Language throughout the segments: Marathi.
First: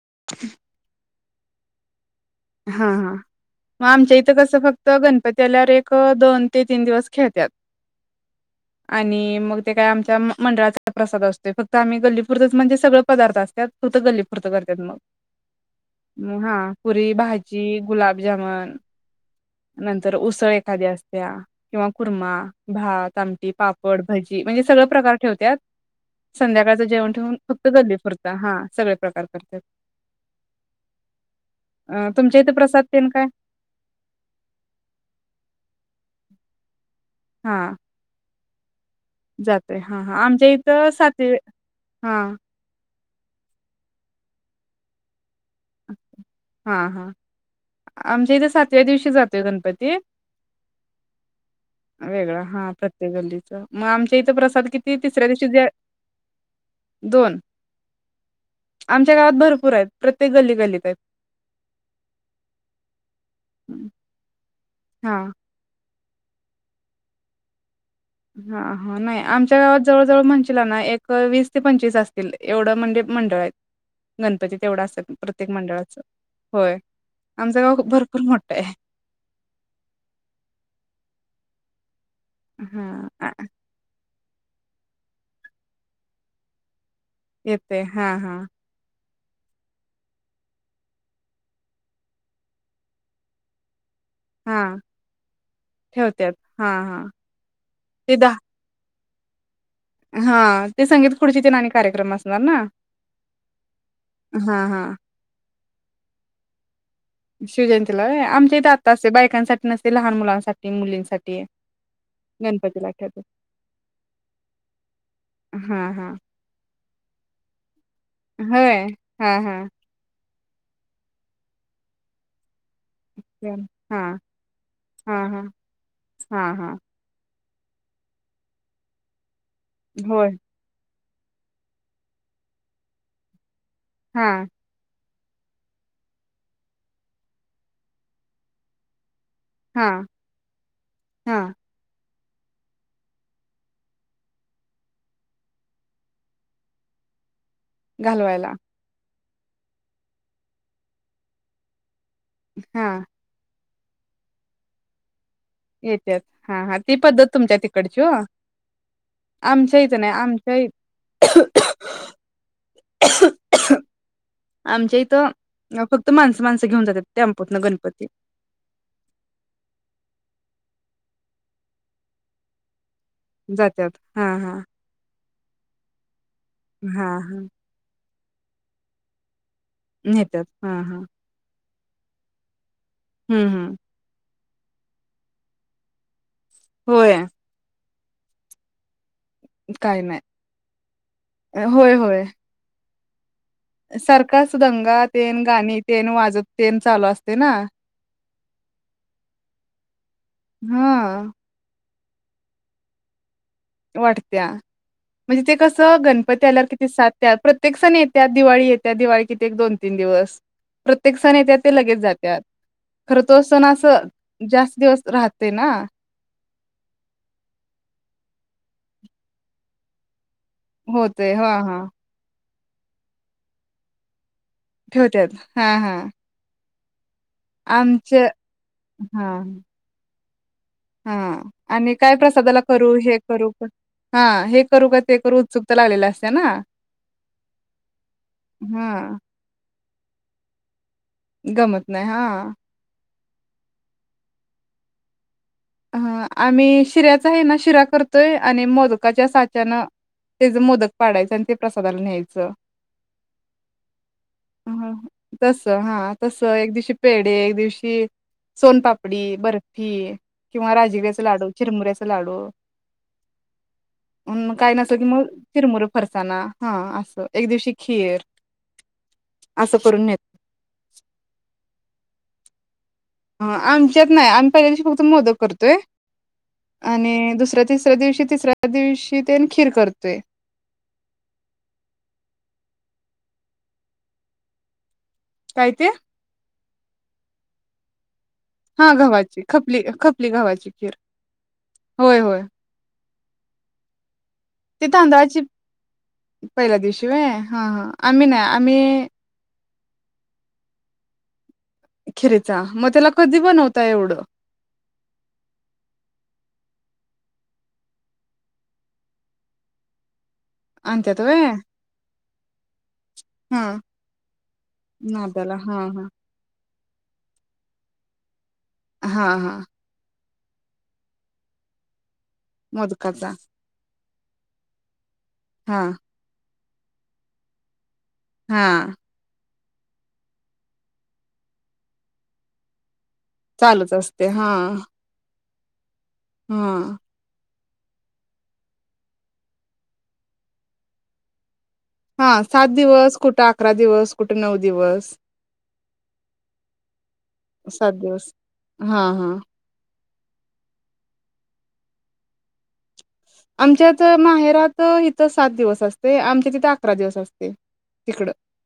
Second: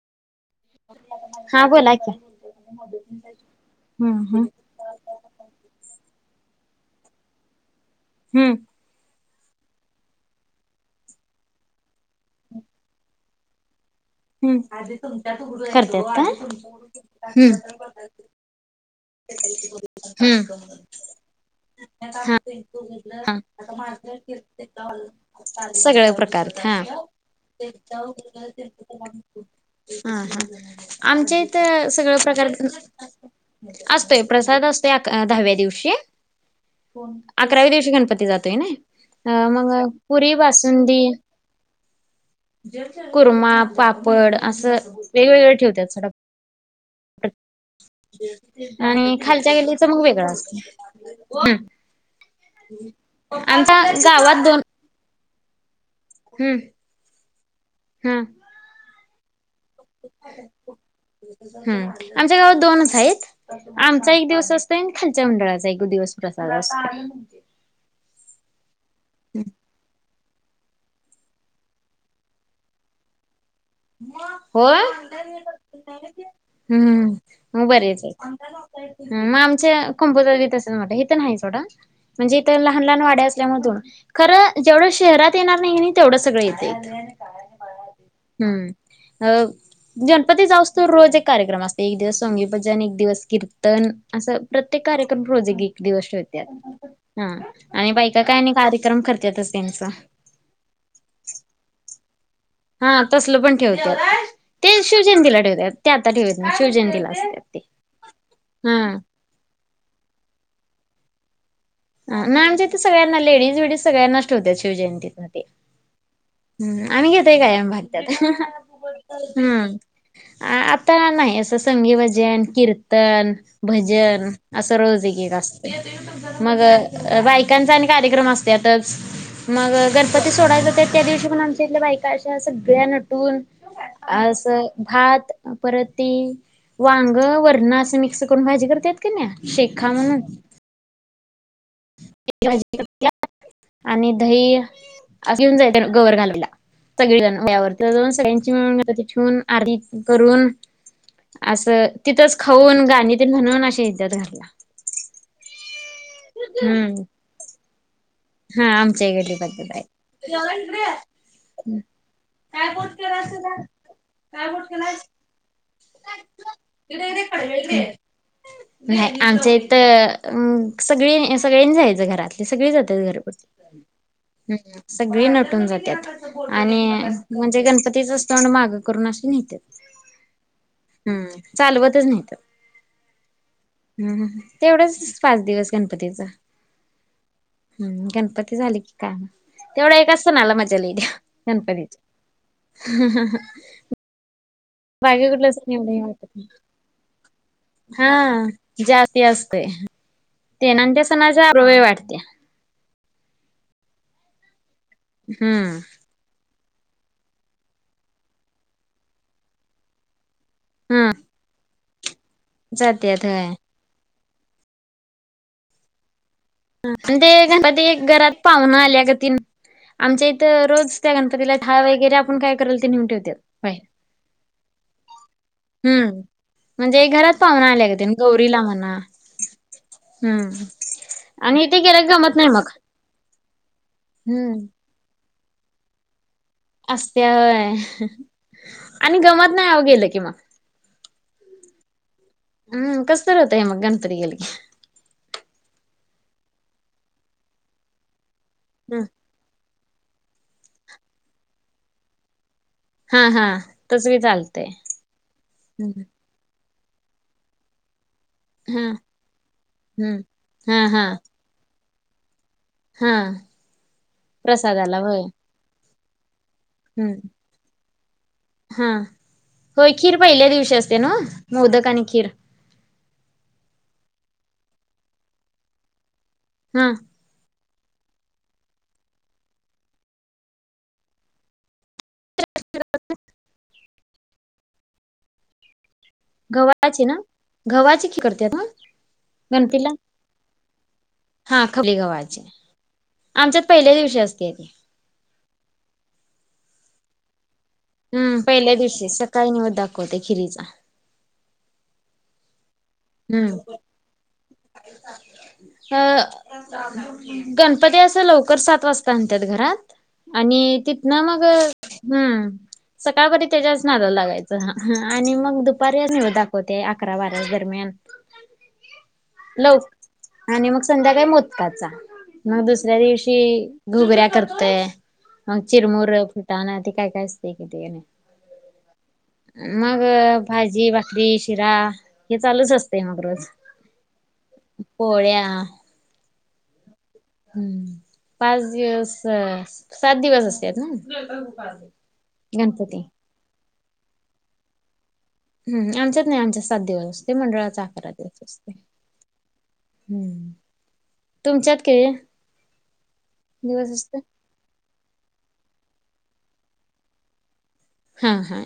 [inaudible] हा बोला की. हा हा हम्म मग आमच्या इथं हम्म कसं फक्त गणपती आल्यावर एक दोन ते तीन दिवस खेळत्यात हम्म आणि मग ते काय आमच्या मंडळाचा प्रसाद असतो फक्त आम्ही गल्ली पुरतच म्हणजे सगळ पदार्थ अस त्या ह करत्यात मग हा पुरी काय भाजी गुलाब जामन ह असत्या. किंवा कुर्मा भात आमटी पापड भजी म्हणजे सगळ प्रकार ठेवत्यात. सगळं प्रकार हा संध्याकाळचं हा जेवण ठेवून फक्त गल्ली पुरत हा सगळे प्रकार करतात. ह आमच्या इथ अ सगळं तुमच्या प्रकार इथे प्रसाद तेन काय असतोय प्रसाद असतोय अका दहाव्या दिवशी अकराव्या दिवशी गणपती जात हे नाही. जातय हा हा आमच्या इथं सात हा कुरमा पापड असं वेगवेगळ ठेवतात सगळं हा हा आमच्या इथे सातव्या दिवशी आणि जातोय खालच्या गल्लीच गणपती मग वेगळं असतंय वेगळा हा प्रत्येक गल्लीच मग आमच्या इथं गावात दोन प्रसाद किती तीस दुसऱ्या दिवशी हम्म दोन हम्म. आमच्या गावात भर पुर आहेत प्रत्येक गल्ली गलीत आहेत हम्म आमच्या गावात दोनच हाईत. आमचा एक दिवस अस हा खालच्या मंडळाचा एक दिवस. प्रसाद असतो. हा हा नाही आमच्या गावात जवळ जवळ म्हणशीला ना एक वीस ते पंचवीस असतील एवढं म्हणजे मंडळ आहेत. गणपती हो तेवढं असतात प्रत्येक मंडळाचं होय हूं आमचं मग गाव बरेच भरपूर मोठं आहे आहेत मग आमचे कम्पोजर तीत असेल मोठ हित नाहीच. एवडा म्हणजे इथं लहान लहान वाड्या हा असल्यामधून खरं जेवढं शहरात येणार नाही नी तेवढं सगळं येत इथं. येतय. हा हा अ गणपती जावुस्तवर रोज एक कार्यक्रम असतय एक दिवस संंगी भजन एक दिवस कीर्तन असं हा प्रत्येक कार्यक्रम रोज एक एक दिवस ठेवत्यात हा आणि ते बाईका द काय आणि कार्यक्रम कर त्यातच हा ते संगीत खुर्ची तुन आणी कार्यक्रम अस हा तसलं पण ठेवत्यात हा ते हा शिवजयंतीला ठेवत्यात. ते आता ठेवित नाही शिवयंतीला शिवजयंतीला व्हय, आमचे हित आता असतय बायकांसा नसतय लहान मुलांसाठी मुलींसाठीये. नाय आमच्या इथ सगळ्यांना लेडीज वेडीज सगळ्यांनाच ठेवत्यात शिवजयंतीमध्ये हा हा हम्म आम्ही घेतोय कायम भाग त्यात होय हा हा हूं अ आता नाही असं संगी भजन आणि कीर्त र्तन हा हा भजन असं रोज एक एक हा असतय. हा मग हा बाय त्यांचा आणि कार्यक्रम असतयातच. मग होय गणपती सोडाया जात्यात त्या दिवशी पण आमच्या इथल्या बायका अशा सगळ्या नटून हा असं भात परत ती वांग वरण असं मिक्स करून भाजी करतेत कीनाय हा शेखा म्हणून हा भाजी आणि दही अस घेऊन जायचं गवर घालायला सगळीजणं, घालवायला [unintelligible] आर [unintelligible] करून असं तिथच खाऊन हा गाणी ते म्हणून द धरला. येत्यात हा हा ती पद्धत तुमच्या तिकडची हो हा आमच्या इकडची पद्धत आमच्या हाय. इथं नाही आमच्या इ आमच्या इथं अ, फक्त माणसं माणसं घेऊन जातात टेम्पोतनं गणपती नाही आमच्या इथं अ सगळे सगळयांनी जायचं घरातली सगळे जातात. जात्यात हा हा सगळी नटून जातात आणि हा हा म्हणजे गणपतीच तोंड माघ करून अस नेत्यात. नेत्यात हा हा. हम्म चालवतच नेत्यात. हम्म ह. तेवढंच पाच दिवस गणपतीचं. होय. हम्म गणपती झाली की. काय तेवढा काय एक नाही असत नाला मजा लिली गणपतीची. ह ह ह. सरकार. कास गंगा तेन सण गाणी एवढं हे तेन वाटत नाही वाजत तेन चालू असते ना. जाती असते. ते हा न ते सणाजवे वाटते. त्या्या. वाटत्या. म्हणजे ते हम्म कसं गणपती आल्यावर कि सातत्यात प्रत्येक सण येत्या दिवाळी येत्या दिवाळी कितीे एक दोन तीन दिवस. हम्म प्रत्येक सणेत येत्यात. ते लगेच जात. त्यात खरं जात्यात तो होय असत ना असं जास्त दिवस राहते ना. आणि ते गणपती घरात पाहुण आल्याग त आमच्या रोज त्या होते हा गणपतीला हा ठा वगैरे आपण काय. कराल तेेऊ ठेवते्या बाय. ठेवत्यात हा हा. म्हणजे घरात पाहून आल्या का आमच्या गौरीला म्हणा. हा हम्म. हा ते आणि गेल्या काय गमत नाही प्रसादाला मग करू, हे करू, हा हे करू का ते करू. सुुट्या लागलेलं असत्या. असतय होय हा आणि गमत नाही आ गेलं की मग. गमत नाही हा. हम्म कस तरी होतय, मग गणपती गेल की. ह आम्ही शिऱ्याचा आहे, ना शिरा करतोय. आणि हम्म मोदकाच्या साच्यान त्याच मोदक पाडायचं आणि ते प्रसादाला न्यायचं. हा, हा, तस बी चालत. हां, ची पेढ एक दिवशी सोनपापडी, बर्फी, हम्म किंवा हा हा राजीगीऱ्याचा लाडू, चीरमुऱ्याचा लाडू, हा मग काही नसल प्रसादाला कि, होय मग चीरमुर- फरसाना, हा असं हम्म एक दिवशी खीर [unintelligible] हा, असं होय करून खीर नेतो. पहिल्या दिवशी असते, नव मोदक आणि खीर- ह आमच्यात नाही, आम्ही पहिल्यादिवशी फक्त मोदक करतोय- हा आणि दुसऱ्या- तिसऱ्या दिवशी, तिसऱ्या दिवशी तेन खीर करतोय- ते [unintelligible] काय ते? गव्हाची ना? गव्हाची खीर करते- हा गव्हाची, खपली, खपली गव्हाची खीर हा खपली होय, गव्हाची होय- आमच्यात पहिल्या दिवशी असत. ते तांदळाची पहिल्या दिवशी [unintelligible] हा, हा, आमी नाय आमी वतो, ते खीरीचा. खिरीचा, त्याला कधी हम्म बनवता एवढं अं. गणपती असं लवकर सात वाजता आणत्यात घरात आणि तिथन आणत्यात मग व्हय हम् सकाळपरी हा तेच्याच नादाला लागायचं हा आणि नादाला मग हा दुपारी हा निवद दाखवत ते अकरा बारा दरम्यान [inaudible] हा हा. लव आणि मग संध्याकाळी मोदकाचा म दुसऱ्या मोदकाचा दिवशी घुगऱ्या करतोय. म हा चिर मुर फु ताण हाय ते काय काय असतय कि ते आणि हा मग भाजी भाकरी शिरा हे चालूच अस ते मग रोज चालूच असते पोळ्या हम्म. हम्म पाच दिवस सात दिवस असत्यात ना. हा सात गणपती दिवस कुठा अकरा दिवस कुठं नऊ दिवस हम्म आमच्यात नाइ आमच्या सात दिवस असतोय, मंडळाचा अकरा दिवस असतोय हा हा हम्म तुमच्यात केळी आमच्यात माहेरात इथं सात दिवस [unintelligible] आमच्या तिथं अकरा दिवस असते. हा तिकडं हा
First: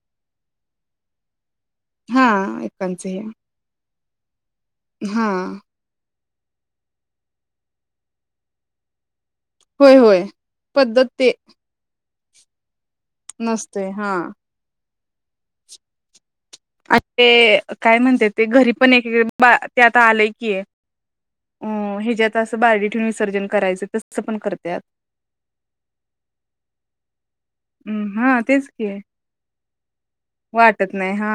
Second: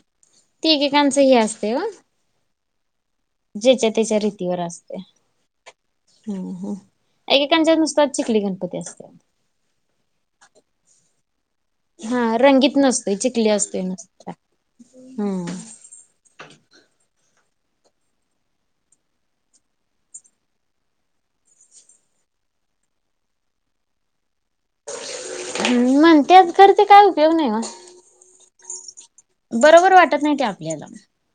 ते एकेकाचं हे असतय वो हा एकांचं हे जेच्या तेच्या रीतीवर असतय. हा हम्म हम्म एकेकांच्यात नुसता चिखली गणपती असतोय. होय होय पद्धत ते हा रंगीत नस तय चिकली असतोय नसतोय हा नुसता हम्म. आणि ते काय म्हणत्यात ते घरी पण एक [unintelligible] ते आता आलंय की अं हेजात असं बारडी ठेवून विसर्जन करायचं तस पण करत्यात. म्हणत्यात खरं ते काय उपयोग नाइ ओ हम्म हा तेच की बरोबर वाटत नाइ ते आपल्याला वाटत नाही हा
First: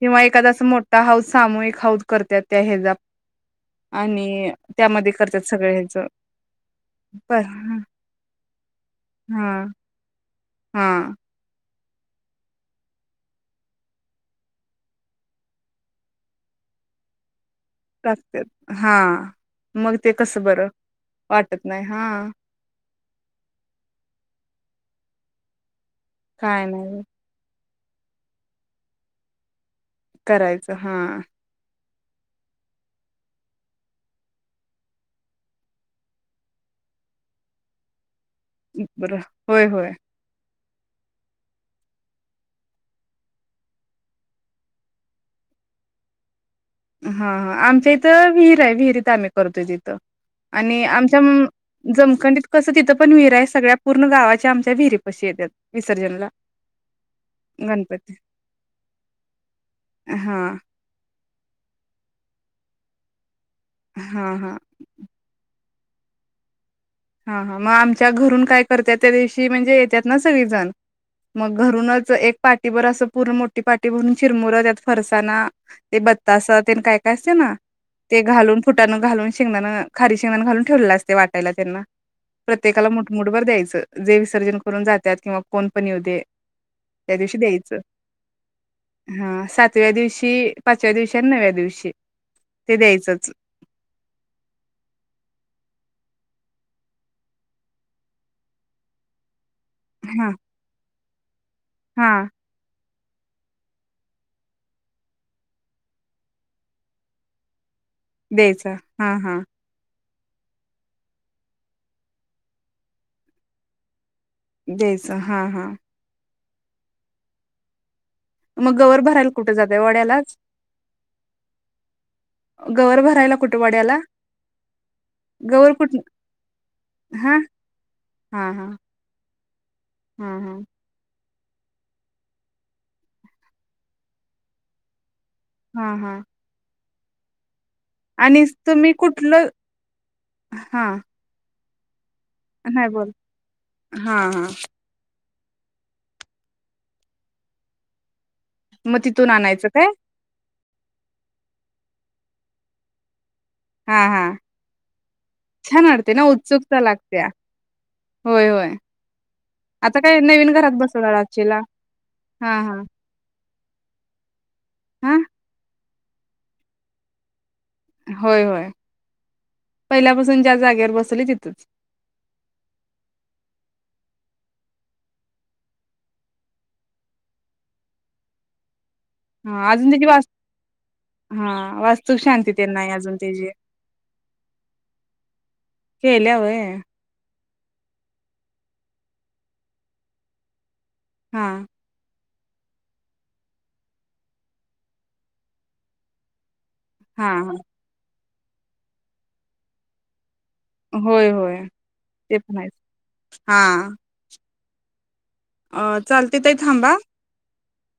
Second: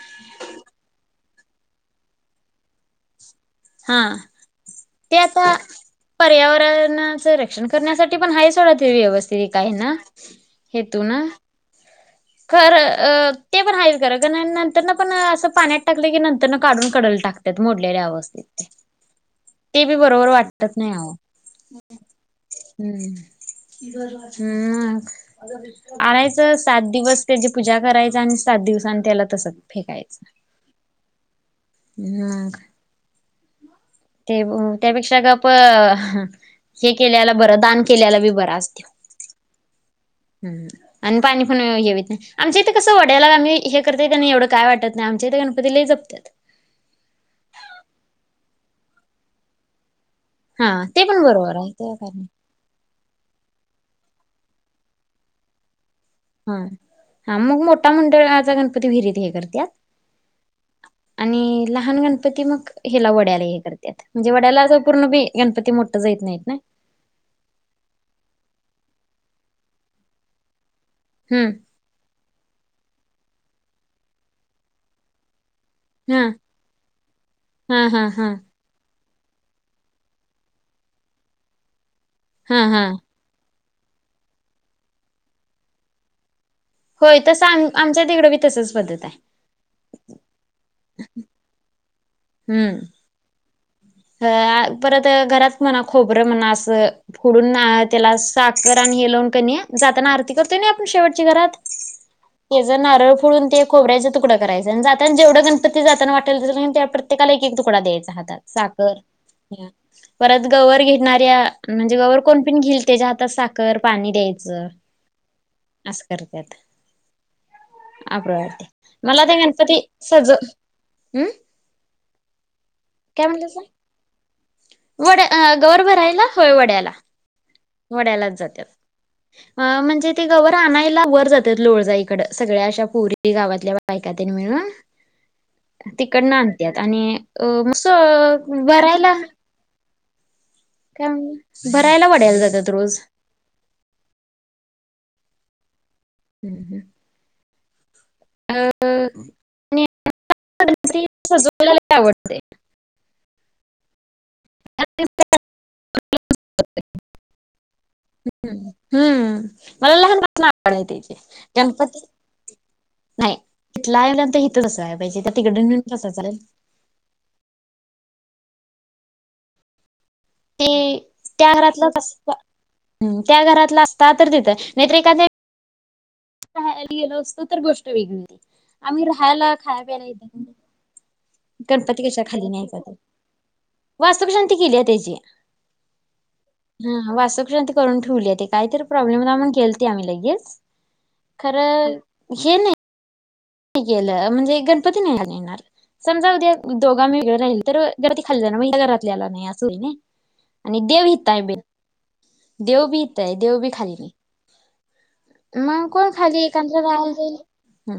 किंवा एखादा अस मोठा हाऊद सामूहिक हाऊद करत्यात त्या हेजा हा ते करतात आता सगळे ह्याच पर्यावरणाचं बर रक्षण करण्यासाठी पण हाय सोडा ते व्यवस्थित हा एका हेन. हा हेेतू नं खर अं ते पण हाय खरं [unintelligible] नंतर पण असं पाण्यात टाकलं की नंतर काढून कडल टाकत्या मोडलेल्या टाकत्यात अवस्थेत हा [inaudible] ते बी मग बरोबर कसं बरं वाटत नाहीं् वाटत नाही हा हम्म आणायचं काय सात नाही बस त्याची पूजा करायच आणि सात दिवस आणि त्याला तसं करायचं हा मॅग ते त्यापेक्षा ग आप हे केल्याला बरं दान केल्याला बी बर होय होय ह आणि पाणी पिून घ्यावीत नाही आमच्या इथे कसं वड्याला आम्ही हे करताय त्यांना एवढं काय वाटत नाही आमच्या इथे गणपतीला जपतात हा हा आमच्या इथं विहीर आहे विहिरीत आम्ही करतोय तिथं हा आणि ते आमच्या पण बरोबर आहे ते काय नाही जमखंडीत कसं तिथं पण विहिरा आहे सगळ्या पूर्ण गावाच्या आमच्या विहिरी पशी येत हा हा मग मोठा गणपती मंडळाचा गणपती विहिरीत हे करत हा [inaudible] आणि लहान गणपती मग ह्याला वड्याला आहे म्हणजे हा हा वड्याला पूर्णी गणपती मो ेत नाही ना हा हा मग आमच्या घरून काय करत त्या दिवशी म्हणजे येतात ना सगळीजण हम्म मग घरूनच एक पाठीभर असं पूर्ण मोठी पाटठी भरून चिरमुरं त्यात फरसाना ते हा बत्तास काय काय असते ना हा हा ते हा. घालून फुटण घालून शेंगदां खारी शेंगणां घालून ठेवला असते वाटायला त्यांना हा हा प्रत्येकाला मोठमोठ वर द्यायचं जे विसर्जन करून जातात किंवा कोण पण येऊदे त्या होय दिवशी तसं आम द्यायचं आमच्या तिकडं बी तसच पद्धत आहे हा सातव्या दिवशी पाचव्या दिवशी आणि नव्या दिवशी ते हम्म. द्यायचंच अ परत घरात म्हणा खोबरं म्हणा असं फुडून त्याला साखर आणि हे लावून कणी जाताना हा आरती करतोय आपण शेट घरात हा हेज नर ोून ते खोऱ्याचा तुकड करायचाय आणि जाता जेवढं गणपती जाना वाटला प्रत्येकाला एक तुकडा दयचा हात द्यायचं सात हा हा परत गवर घेणाऱ्या म्हणजे गवर कोण पण घेलतेच्या्या हातात साखर पाणी द्यायच देयचा हा हा येत अप वाटते मग गवर मला भरायला ते कुठे जातय गणपती सज वड्यालाच हं गवर काय भरायला कुठे म्हणतेसा वड्याला वड्या गवर गौर कुठ भरायला होय वड्याला हा वड्यालाच हा हा जात्यात म्हणजे ते हा गवर हा आणयला वर जात लोळजइकड सगळ्या अशा पुरी गावातल्या बायका तेन मिळून हा हा तिकडन आणत्यात आणि अ आणि असं तुम्ही भरायला कुठलं काम. भरायला वाटत नाय बोल हा हा हम्म हम्म मग तिथून आणायचं काय? नीट सजवायला लई आवडतय हा हा, छान वाटतंय ना उत्सुकता लागतीया. हम्म हम्म मला आता काय लहानप नवीन घरात बसवणार आवडचे आचीला गणपती हा हा नाही तिथलं आहे ना ते ही. सं आहेय हा पाजे त्या तिकड नेऊन कस चालेल. होय होय. पहिल्यापासून ज्या ते जागेवर बसवली त्या तिथंच घरातलंच अस हं त्या घरातलं अस त तर तिथं नाहीतर एखांदे पाहायला गेलो असतो तर गोष्ट वेगळी होती. आम्ही राहायला हा खाय अजून त्याची पियला वास हा गणपती वास्तुक कशा खाली शांती तेन नाही अजून त्याची वास्तु शांती केली आहे त्याची केल्या व्हय ह वासुक शांती करून ठेवलीे ते काही तर प्रॉब्लेम होता म्हणून केलती आम्ही लगेच. हा खरं हेन केलं म्हणजे गणपती नाही येणार समजा उद्या. दोघां म हा वेगळे राहील तर घर खाल्लं ना म्हण घरातल्या आला नाही अस होईल नई. आणि देव होय यताय बी होय ते पण आहेच देव बी यितय देव हा बी खाली नही. अ मग कोण चालतंय खाली ताई कोणतर एखांद थांबा राहायला जाईल हम्